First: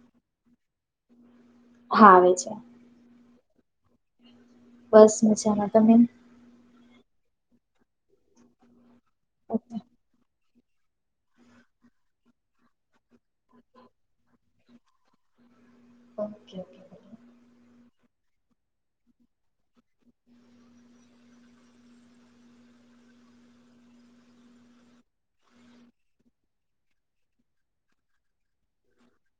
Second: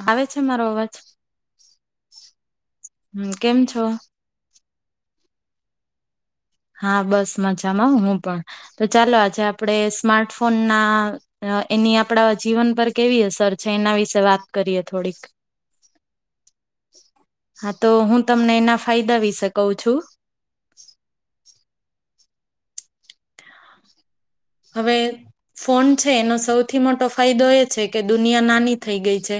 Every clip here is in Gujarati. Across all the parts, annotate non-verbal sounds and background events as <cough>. આવે છે મારો અવાજ, હા આવે છે હ. કેમ છો? બસ મજામાં તમે? હા બસ મજામાં હું પણ. તો ચાલો આજે આપણે ઓકે સ્માર્ટ ફોન ના એની આપડા જીવન પર કેવી હશે છે એના વિશે વાત કરીએ થોડીક. Okay okay. હા તો હું તમને એના ફાયદા વિ શકું છું. હવે ફોન છે એનો સૌથી મોટો ફાયદો એ છે કે દુનિયા નાની થઈ ગઈ છે.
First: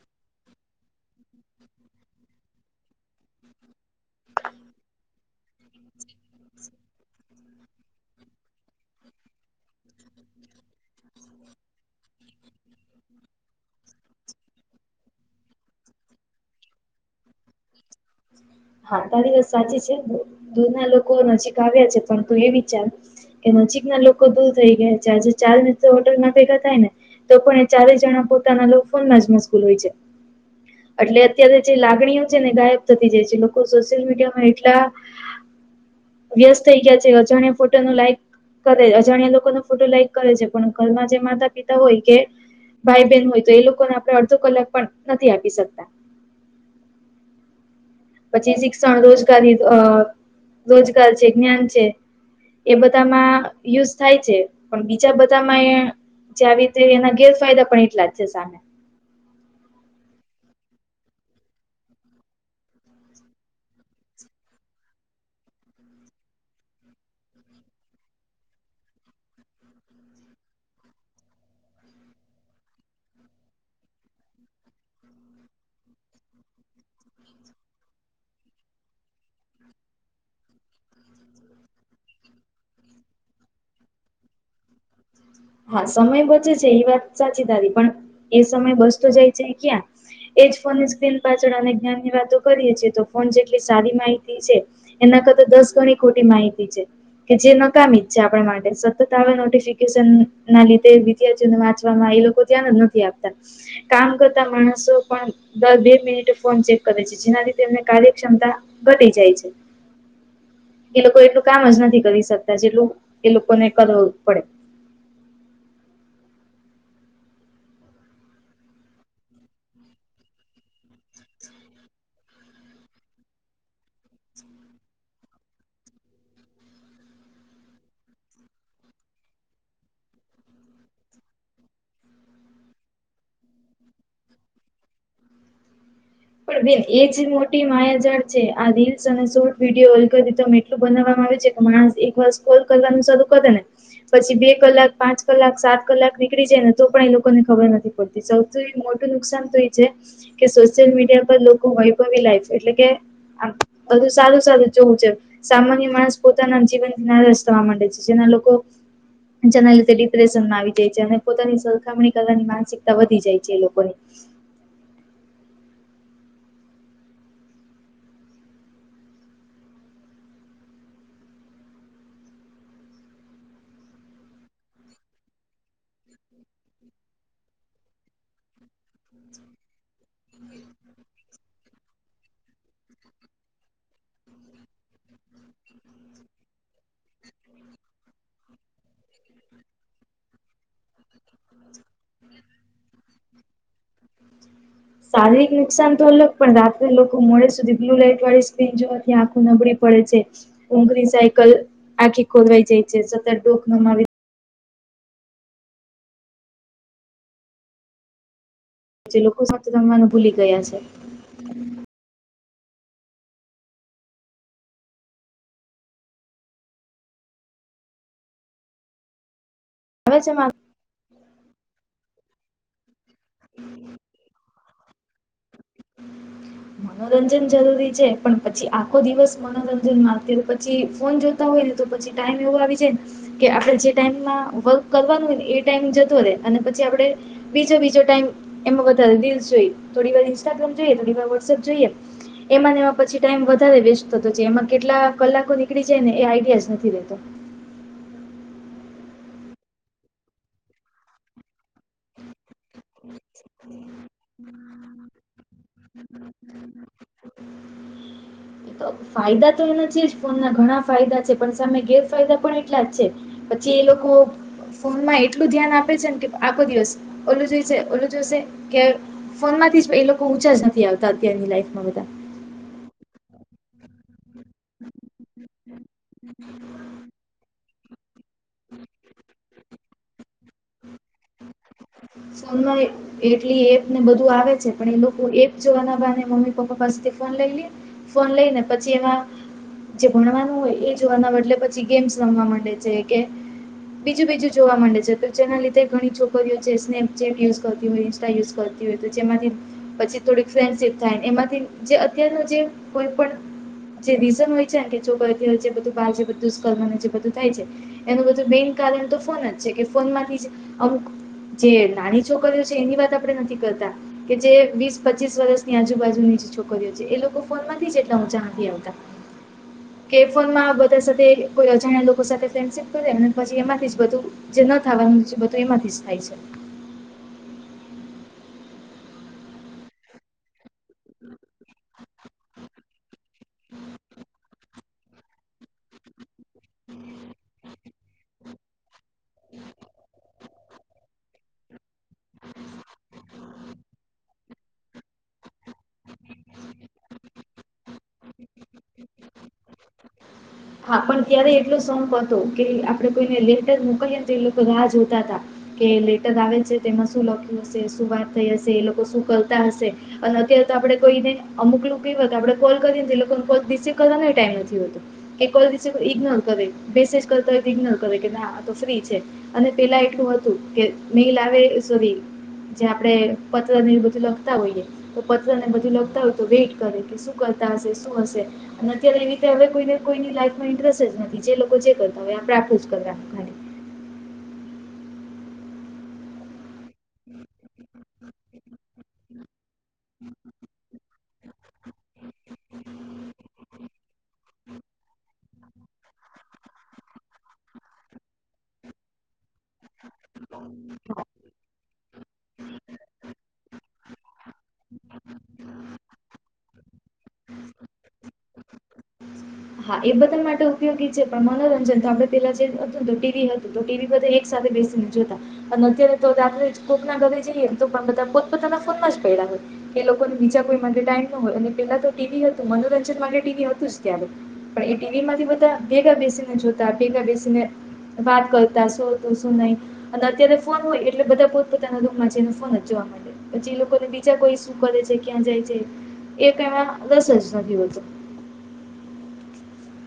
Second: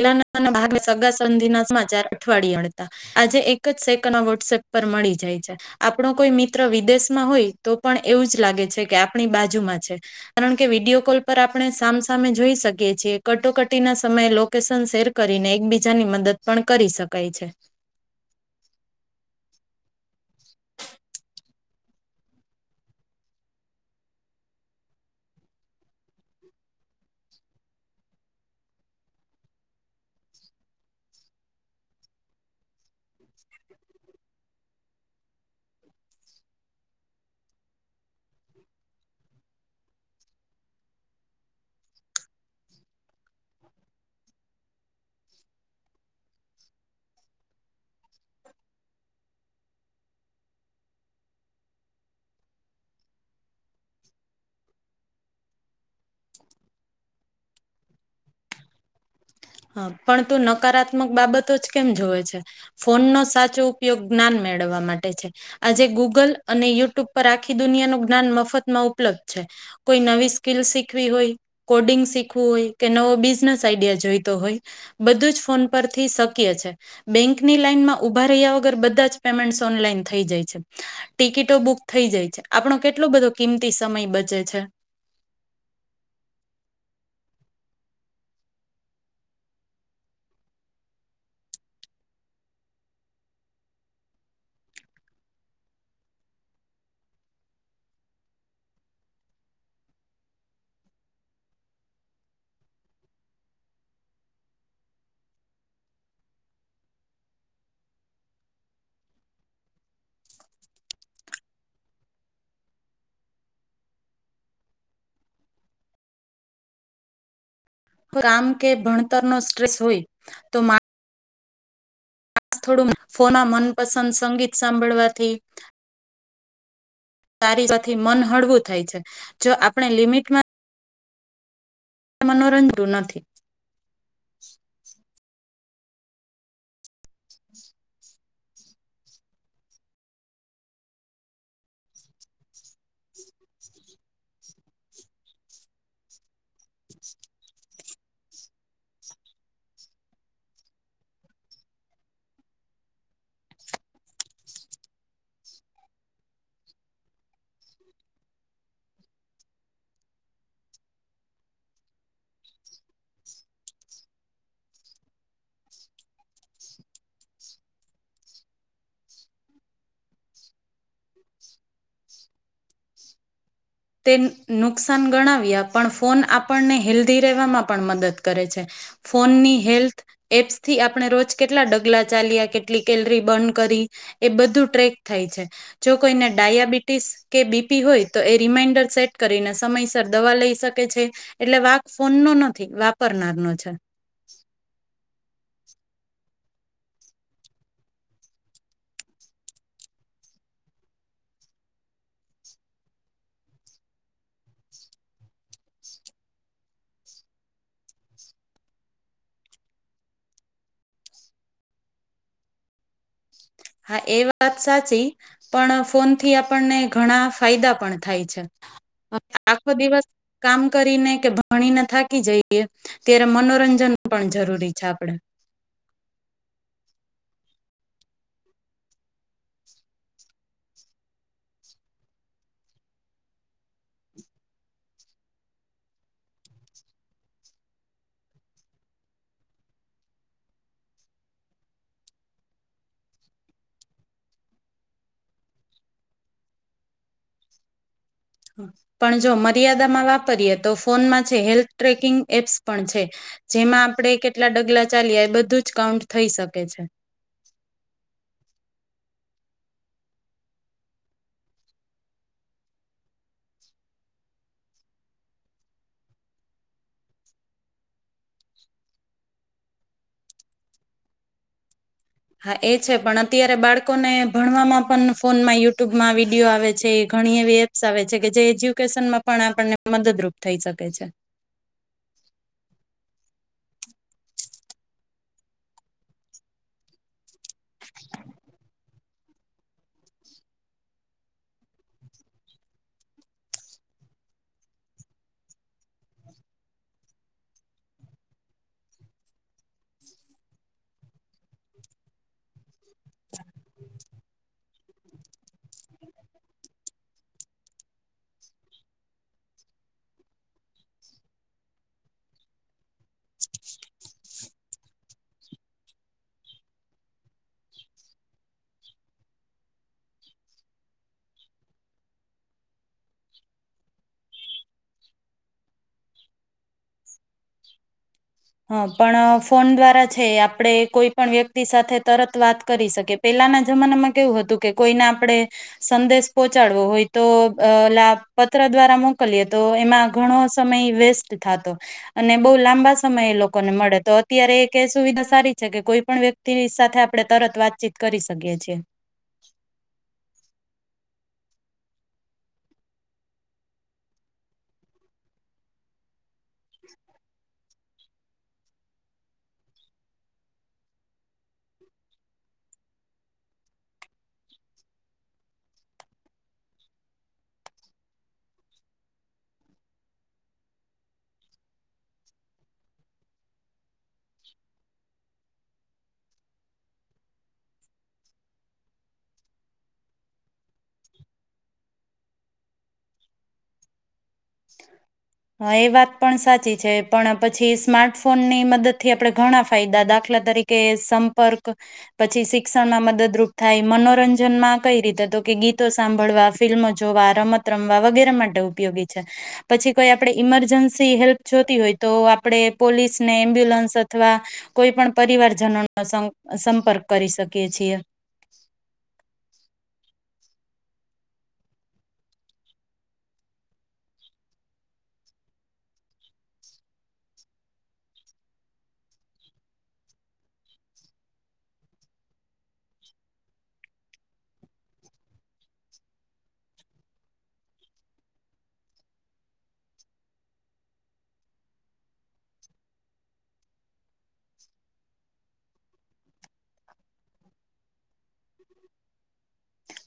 સગા સંધિ ના સમાચાર અઠવાડિયેતા, આજે એક જ સેકન્ડ વોટસએપ પર મળી જાય છે, આપણો કોઈ મિત્ર વિદેશમાં હોય તો પણ એવું જ લાગે છે કે આપણી બાજુમાં છે, કારણ કે વિડીયો કોલ પર આપણે સામસામે જોઈ શકીએ છીએ કટોકટી ના સમયે લોકેશન શેર કરીને એકબીજાની મદદ પણ કરી શકાય છે. હા તારીવત સાચી છે બો દૂધ ના લોકો ન આવ્યા છે પણ એ વિચાર, કે નજીકના લોકો દૂર થઈ ગયા છે આજે ચાર મિત્ર હોલમાં ભેગા થાય ને, તો પણ એ ચારેય જણા પોતાના ફોન માં જ મશ્કૂલ હોય છે, એટલે અત્યારે જે લાગણીઓ છે ને ગાયબ સોશિયલ મીડિયામાં એટલા, વ્યસ્ત થઈ ગયા છે અજાણ્યા ફોટો ન લાઈક કરે અજાણ્યા લોકો ફોટો લાઈક કરે છે પણ ઘરમાં જે માતા પિતા હોય કે, ભાઈ બહેન હોય તો એ લોકોને આપણે અડધો કલાક પણ નથી આપી શકતા. પછી શિક્ષણ રોજગારી રોજગાર છે જ્ઞાન છે, એ બધામાં યુઝ થાય છે પણ બીજા બધામાં જે આવી રીતે એના ગેરફાયદા પણ એટલા જ છે સામે. હા પણ ત નકારાત્મક બાબતો જ કેમ જોવે છે, ફોનનો સાચો ઉપયોગ જ્ઞાન મેળવવા માટે છે, આજે ગુગલ અને યુટ્યુબ પર આખી દુનિયા ન જ્ઞાન મફતમાં ઉપલબ્ધ છે, કોઈ નવી સ્કીલ શીખવી હોય કોડિંગ શીખવું હોય કે નવો બિઝનેસ આઈડિયા જોઈ. તો હોય બધું જ ફોન પરથી શક્ય છે બેંકની લાઈન માં ઉભા રહ્યા વગર બધા જ પેમેન્ટ ઓનલાઈન થઈ જાય છે ટિકિટો બુક થઈ જાય છે આપણો કેટલો બધો કિંમતી સમય બચે છે હા સમય બચે છે એ વાત સાચી તારી પણ એ સમય બચતો જાય છે ક્યાં એજ ફોનની સ્ક્રીન પાછળ અને જ્ઞાનની વાતો કરીએ છેીએ તો ફોન જેટલી સારી માહિતી છે એના કરતા દસ ગણી ખોટી માહિતી છે કે જે નકામી જ છે આપણા માટે સતત આવે નોટફ ના લધ વિદ્યાર્થીઓને વાંચવામાં એ લોકો ધ્યાન જ નથી આપતા કામ કરતા માણસો પણ દર બે મિનિટ ફોન ચેક કરે છે જેના લીધે એમને કાર્યક્ષમતા ઘટી જાય છે એ લોકો એટલું કામ જ નથી કરી શકતા જેટલું એ લોકોને કરવું પડે રામ કે ભણતરનો સ્ટ્રેસ હોય તો મા આ થોડું ફોના મનપસંદ સંગીત સાંભળવાથી તારીથી મનહળવું થાય છે જો આપણે લિમિટમાં મનોરંજો નથી <inaudible> પણ બેન એજ મોટી માયાજાળ છે આ રીલ્સ અને શોર્ટ વિડીયો અલગ એટલું બનાવવામાં આવે છે કે માણસ એક વાર કોલ કરવાનું શરૂ કરે ને પછી બે કલાક પાંચ કલાક સાત કલાક નીકળી જાય ને તો પણ એ લોકોને ખબર નથી પડતી સૌથી મોટું નુકસાન તો એ છે કે સોશિયલ મીડિયા તેય પળ લોકો વૈભવી લાઈફ એટલે કે આમ બધું સારું સારું જોવું છે સામાન્ય માણસ પોતાના જીવનથી નારાજ થવા માંડે છે જેના લોકો જેના લીધે ડિપ્રેશનમાં આવી જાય છે અને પોતાની સરખામણી કરવાની માનસિકતા વધી જાય છે એ લોકોની તે નુકસાન ગણાવ્યા પણ ફોન આપણને હેલ્ધી રહેવામાં પણ મદદ કરે છે ફોનની હેલ્થ એપ્સ થી આપણે રોજ કેટલા ડગલા ચાલ્યા કેટલી કેલરી બર્ન કરી એ બધું ટ્રેક થાય છે જો કોઈને ડાયાબિટીસ કે બીપી હોય તો એ રિમાઈન્ડર સેટ કરીને સમયસર દવા લઈ શકે છે એટલે વાક ફોન નો નથી વાપરનાર નો છે શારીરિક નુકસાન તો અલગ પણ રાત્રે લોકો મોડે સુધી બ્લુ લાઈટ વાળી સ્ક્રીન જોવાથી આખું નબળી પડે છે ઊંઘરી સાયકલ આખી ખોદવાઈ જાય છે સતત ડોક નમાવી ને જે લોકો સાથે જમવાનું ભૂલી ગયા છે હા એ વાત સાચી પણ ફોન થી આપણને ઘણા ફાયદા પણ થાય છે આખો દિવસ આવે છે કામ કરીને કે ભણીને થાક કી જઈએ ત્યારે મનોરંજન પણ જરૂરી છે આપડે મનોરંજન જરૂરી છે પણ પછી આખો દિવસ મનોરંજન માં પછી ફોન જોતા હોય ને તો પછી ટાઈમ એવો આવી જાયને કે આપડે જે ટાઈમ વર્ક કરવાનું હોય ને એ ટાઈમ જતો રહેે અને પછી આપડે બીજો બીજો ટાઈમ એમાં વધારે રિલસ જોઈએ થોડી વા ઇંસ્ટાગ્રામ જોઈએ થોડીર વોટ્સએપ જોઈએ એમાં એમાં પછી ટાઈમ વધારે વેસ્ટ થતો છે એમાં કેટલા કલાકો નીકળી જાય ને એ આઈડિયા નથી રતો પણ જો મર્યાદામાં વાપરીયએ તો ફોનમાં છે હેલ્થ ટ્રેકિંગ એપ્સ પણ છે જેમાં આપણે કેટલા ડગલા ચાલીએ એ બધું જ કાઉન્ટ થઈ શકે છે ફાયદા તો એના છે જ ફોન ના ઘણા ફાયદા છે પણ સામે ગેરફાયદા પણ એટલા જ છે પછી એ લોકો ફોનમાં એટલું ધ્યાન આપે છે ને કે આખો દિવસ ઓલું જોઈશે ઓલું જોઈશે કે ફોન માંથી એ લોકો ઊંચા જ નથી આવતા અત્યારની લાઈફમાં બધા હા એ છે પણ અત્યારે બાળકોને ભણવામાં પણ ફોન માં યુટ્યુબમાં વિડીયો આવે છે ઘણી એવી એપ્સ આવે છે કે જે એજ્યુકેશનમાં પણ આપણને મદદરૂપ થઈ શકે છે ફોન માં એટલી એપ ને બધું આવે છે પણ એ લોકો એપ જોવાના બહાને મમ્મી પપ્પા પાસેથી ફોન લઈ લે ફોન લઈને પછી એમાં જે ભણવાનું હોય એ જોવાનાદલે પછી ગેમ્સ રમવા માંડે છે કે બીજું બીજું જોવા માંડે છે તો જેના લીધે ઘણી છોકરીઓ સ્નેપચેટ યુઝ કરતી હોય ઇન્સ્ટા યુઝ કરતી હોય તો જેમાંથી પછી થોડીક ફ્રેન્ડશીપ થાય એમાંથી જે અત્યાર જે કોઈ પણ જે રીઝન હોય છેને છોકરી બારુકું થાય છે એનું બધું મેન કારણ તો ફોન જ છે કે ફોનમાંથી અમુક જે નાની છોકરીઓ છે એની વાત આપણે નથી કરતા કે જે વીસ પચીસ વર્ષની આજુબાજુની જે છોકરીઓ છે એ લોકો ફોન માંથી એટલા ઊંચા નથી આવતા કે ફોનમાં બધા સાથે કોઈ અજાણ્યા લોકો સાથે ફ્રેન્ડશીપ કરે અને પછી એમાંથી બધું જે ન થવાનું બધું એમાંથી જ થાય છે હા પણ ફોન દ્વારા છે આપણેે કોઈ પણ વ્યક્તિ સાથે તરત વાત કરી શકી પેલાના જમાનામાં કેવું હતું કે કોઈને આપણે સંદેશ પહોંચાડવો હોય તો લાભ પત્ર દ્વારા મોકલીએ તો એમાં ઘણો સમય વેસ્ટ થા તો અને બહુ લાંબા સમય એ લોકોને મળે તો અત્યારે એક સુવિધા સારી છે કે કોઈ પણ વ્યક્તિ ની સાથે આપણે તરત વાતચીત કરી શકીએ છીએ હા પણ ત્યારે એટલો સપ હતો કે આપડે કોઈને લેટર મોકલીએ તો એ લોકો રાહ જોતા હતા કે લેટર આવે છે તેમાં શું લખ્યું છે શું વાત થઈ હશે એ લોકો શું કરતા હશે અને અત્યારે તો આપડે કોઈને અમુક લોકો કેવા આપડે કોલ કરીએ એ લોકો કોલ રિસીવ કરવાનો ટાઈમ નથી હોતો એ કોલ રિસવ ઈગ્નોર કરે મેસેજ કરતા હોય તો ઈગ્નોર કરે કે ના તો ફ્રી છે અને પેલા એટલું હતું કે મેલ આવે સોરી જે આપણે પત્ર ને બધું લખતા હોઈએ તો પત્ર ને બધું લખતા હોય તો વેટ કરે કે શું કરતા હશે શું હશે અને અત્યારે એ રીતે હવે કોઈ કોઈની લાફમાં ઇન્ટરેસ્ટ જ નથી જે લોકો જે કરતા હોય આપણે આપડુ કરવાનું ખાલી હા એ વાત પણ સાચી છે પણ પછી સ્માર્ટફોનની મદદથી આપણે ઘણા ફાયદા દાખલા તરીકે સં પરર્ક પછી શિક્ષણમાં મદદરૂપ થાય મનોરંજનમાં કઈ રીતે તો કે ગીતો સાંભળવા ફિલ્મ જોવા રમત રમવા વગેરે માટે ઉપયોગી છે પછી કોઈ આપણે ઈમરજન્સી હેલ્પ જોતી હોય તો આપણે પોલીસ ને એમ્બ્યુલન્સ અથવા કોઈ પણ પરિવારજનોનો સંપર્ક કરી શકીએ છીએ હા એ બધા માટે ઉપયોગી છે પણ મનોરંજન તો આપડે પેલા જે હતુંને તો ટીવી હતું તો ટીવી બધા એક સાથે બેસીને જોતા અને અત્યારે તો આપણે કોકના ઘરે જઈએને તો પણ બધા પોતપોતાના ફોનમાં જ પડ્યા હોય કે એ લોકોને બીજા કોઈ માટે ટાઈમ ન હોય અને પેલા તો ટીવી હતું મનોરંજન માટે ટીવી હતું જ ત્યારે પણ એ ટીવી માંથી બધા ભેગા બેસીને જોતા ભેગા બેસીને વાત કરતા શું હતું શું નહી અત્યારે ફોન હોય એટલે બધા પોતપોતાના દુઃખમાં છે ને ફોન જ જોવા મળતો પછી એ લોકોને બીજા કોઈ શું કરે છે ક્યાં જાય છે એ કેમાં રસ જ નથી હોતો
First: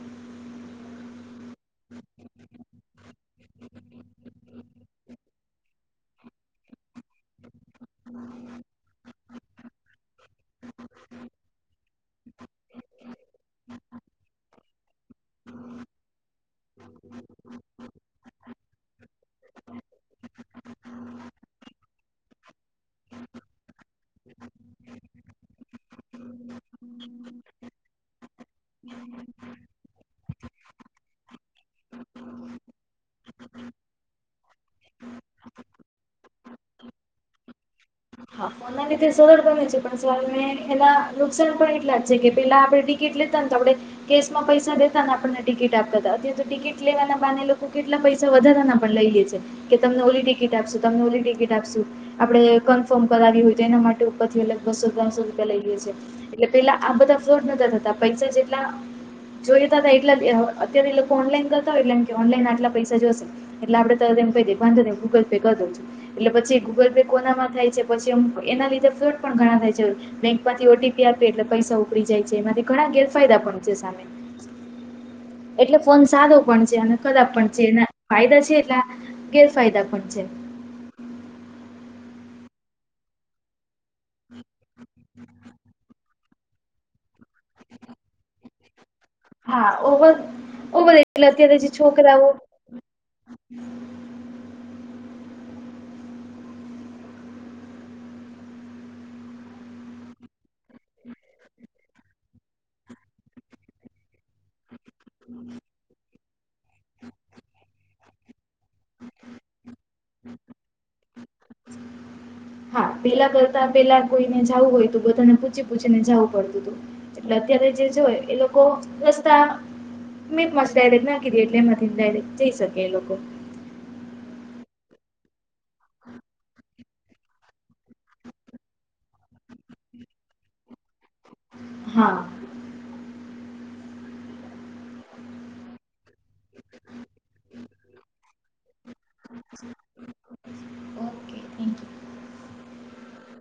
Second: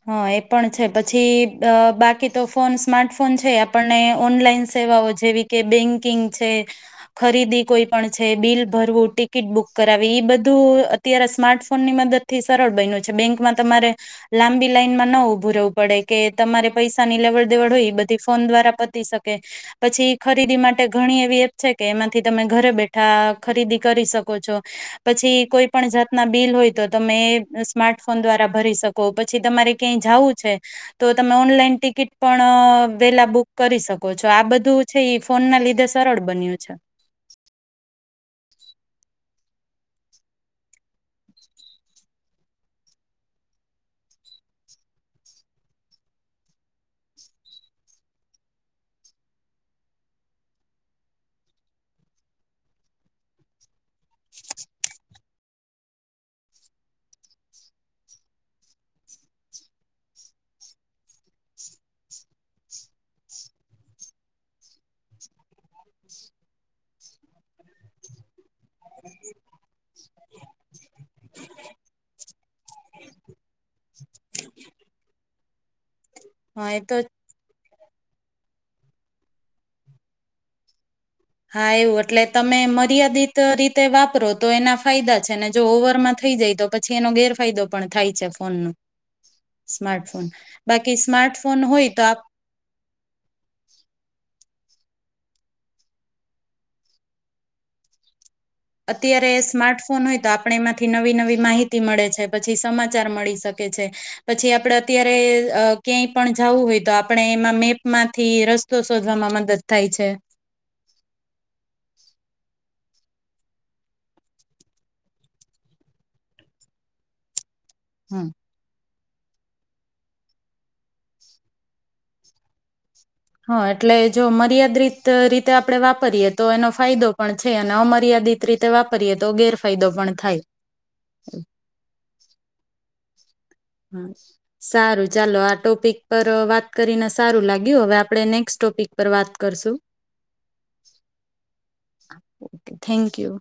હા એ પણ છે પછી અ બાકી તો ફોન સ્માર્ટફોન છે આપણને ઓનલાઈન સેવાઓ જેવી કે બેંકિંગ છે ખરીદી કોઈ પણ છે બિલ ભરવું ટિકિટ બુક કરાવી એ બધું અત્યારે સ્માર્ટફોનની મદદ થી સરળ બન્યું છે બેંકમાં તમારે લાંબી મા ન ઉભું રહેવું પડે કે તમારે પૈસા ની લેવડ દેવડ હોય એ બધ ફોન દ્વારા પતી શકે પછી ખરીદી માટે ઘણી એવી એપ છે કે એમાંથી તમે ઘરે બેઠા ખરીદી કરી શકો છો પછી કોઈ પણ જાતના બિલ હોય તો તમે સ્માર્ટફોન દ્વારા ભરી શકો પન પછી તમારે ક્યાંય જવું છે તો ઓનલાઈન ટિકિટ પણ વેલા બુક કરી શકો છો આ બધું છે ફોન ના લીધે સરળ બન્યું છે હા ફોન સરળ બને છે પણ સવાલ એના નુકસાન પણ એટલા જ છે કે પેલા આપણે ટિકિટ લેતા આપણે કેસ માં પૈસા દેતા ને આપણને ટિકિટ આપતા હતા અત્યારે તો ટિકિટ લેવાના બાને એ લોકો કેટલા પૈસા વધારાના પણ લઈએે છે કે તમને ઓલી ટિકિટ આપશું તમને ઓલી ટિકિટ આપશું આપણે ફોર્મ કરાવી હોય તો એના માટે ઉપરથી અલગ બસો ત્રણસો રૂપિયા લઈએ છીએ એટલે પેલા આ બધા ફ્રોડ નતા થતા પૈસા જેટલા જોઈતા એટલા અત્યારે એ લોકો ઓનલાઈન કરતા હોય એટલે ઓનલાઈના આટલા પૈસા જોશે એટલે આપડે કહી દેંધો ગૂગલ પે કરી દો છું એટલે પછી ગૂગલ પે કોનામાં થાય છે તે પછી અમ એના લીધે ફ્લોડ પણ ઘણા થાય છે બેંકમાંથી ઓટીપી આપીએ એટલે પૈસા ઉપડી જાય છે એમાંથી ઘણા ગેરફાયદા પણ છે સામે એટલે ફોન સારો પણ હા છે એ અને તો કદા પણ છે એના ફાયદા છે એટલા ગેરફાયદા પણ છે હા એવું એટલે તમે મર્યાદિત રીતે તે વાપરો તો એના ફાયદા છે ને જો ઓવરમાં થઈ જાય તો પછી એનો ગેરફાયદો પણ થાય છે ફોન નો હા ઓવર ઓ બધા એટલે અત્યારે સ્માર્ટફોન જે હોય તો છોકરાઓ અત્યારે સ્માર્ટફોન હોય તો આપણે એમાંથી નવી નવી માહિતી મળે છે પછી સમાચાર મળી શકે છે પછી આપણે અત્યારે ક્યાંય પણ જવું હોય તો આપણે એમાં મેપમાં થી રસ્તો શોધવામાં મદદ થાય છે હા પેલા કરતા પેલા કોઈને જવું હોય તો બધાને પૂછી પૂછીને જવું પડતું હતું એટ અત્યારે જે જોય હમ. એ લોકો રસ્તા મેં મસ્ત ડાયરેક્ટ નાખી દી એટલે એમાંથી ડાયરેક્ટ જઈ શકે એ લોકો હા એટલે જો મર્યાદિત રીતે આપણે વાપરીએ તો એનો ફાયદો પણ છે અને અમર્યાદિત રીતે વાપરીએ તો ગેરફાયદો પણ થાય હા હ સારું ચાલો આ ટોપિક પર વાત કરીને સારું લાગ્યું હવે આપણેને ક્સ્ટોપિક પર વાત કરશું okay thank you. O thank you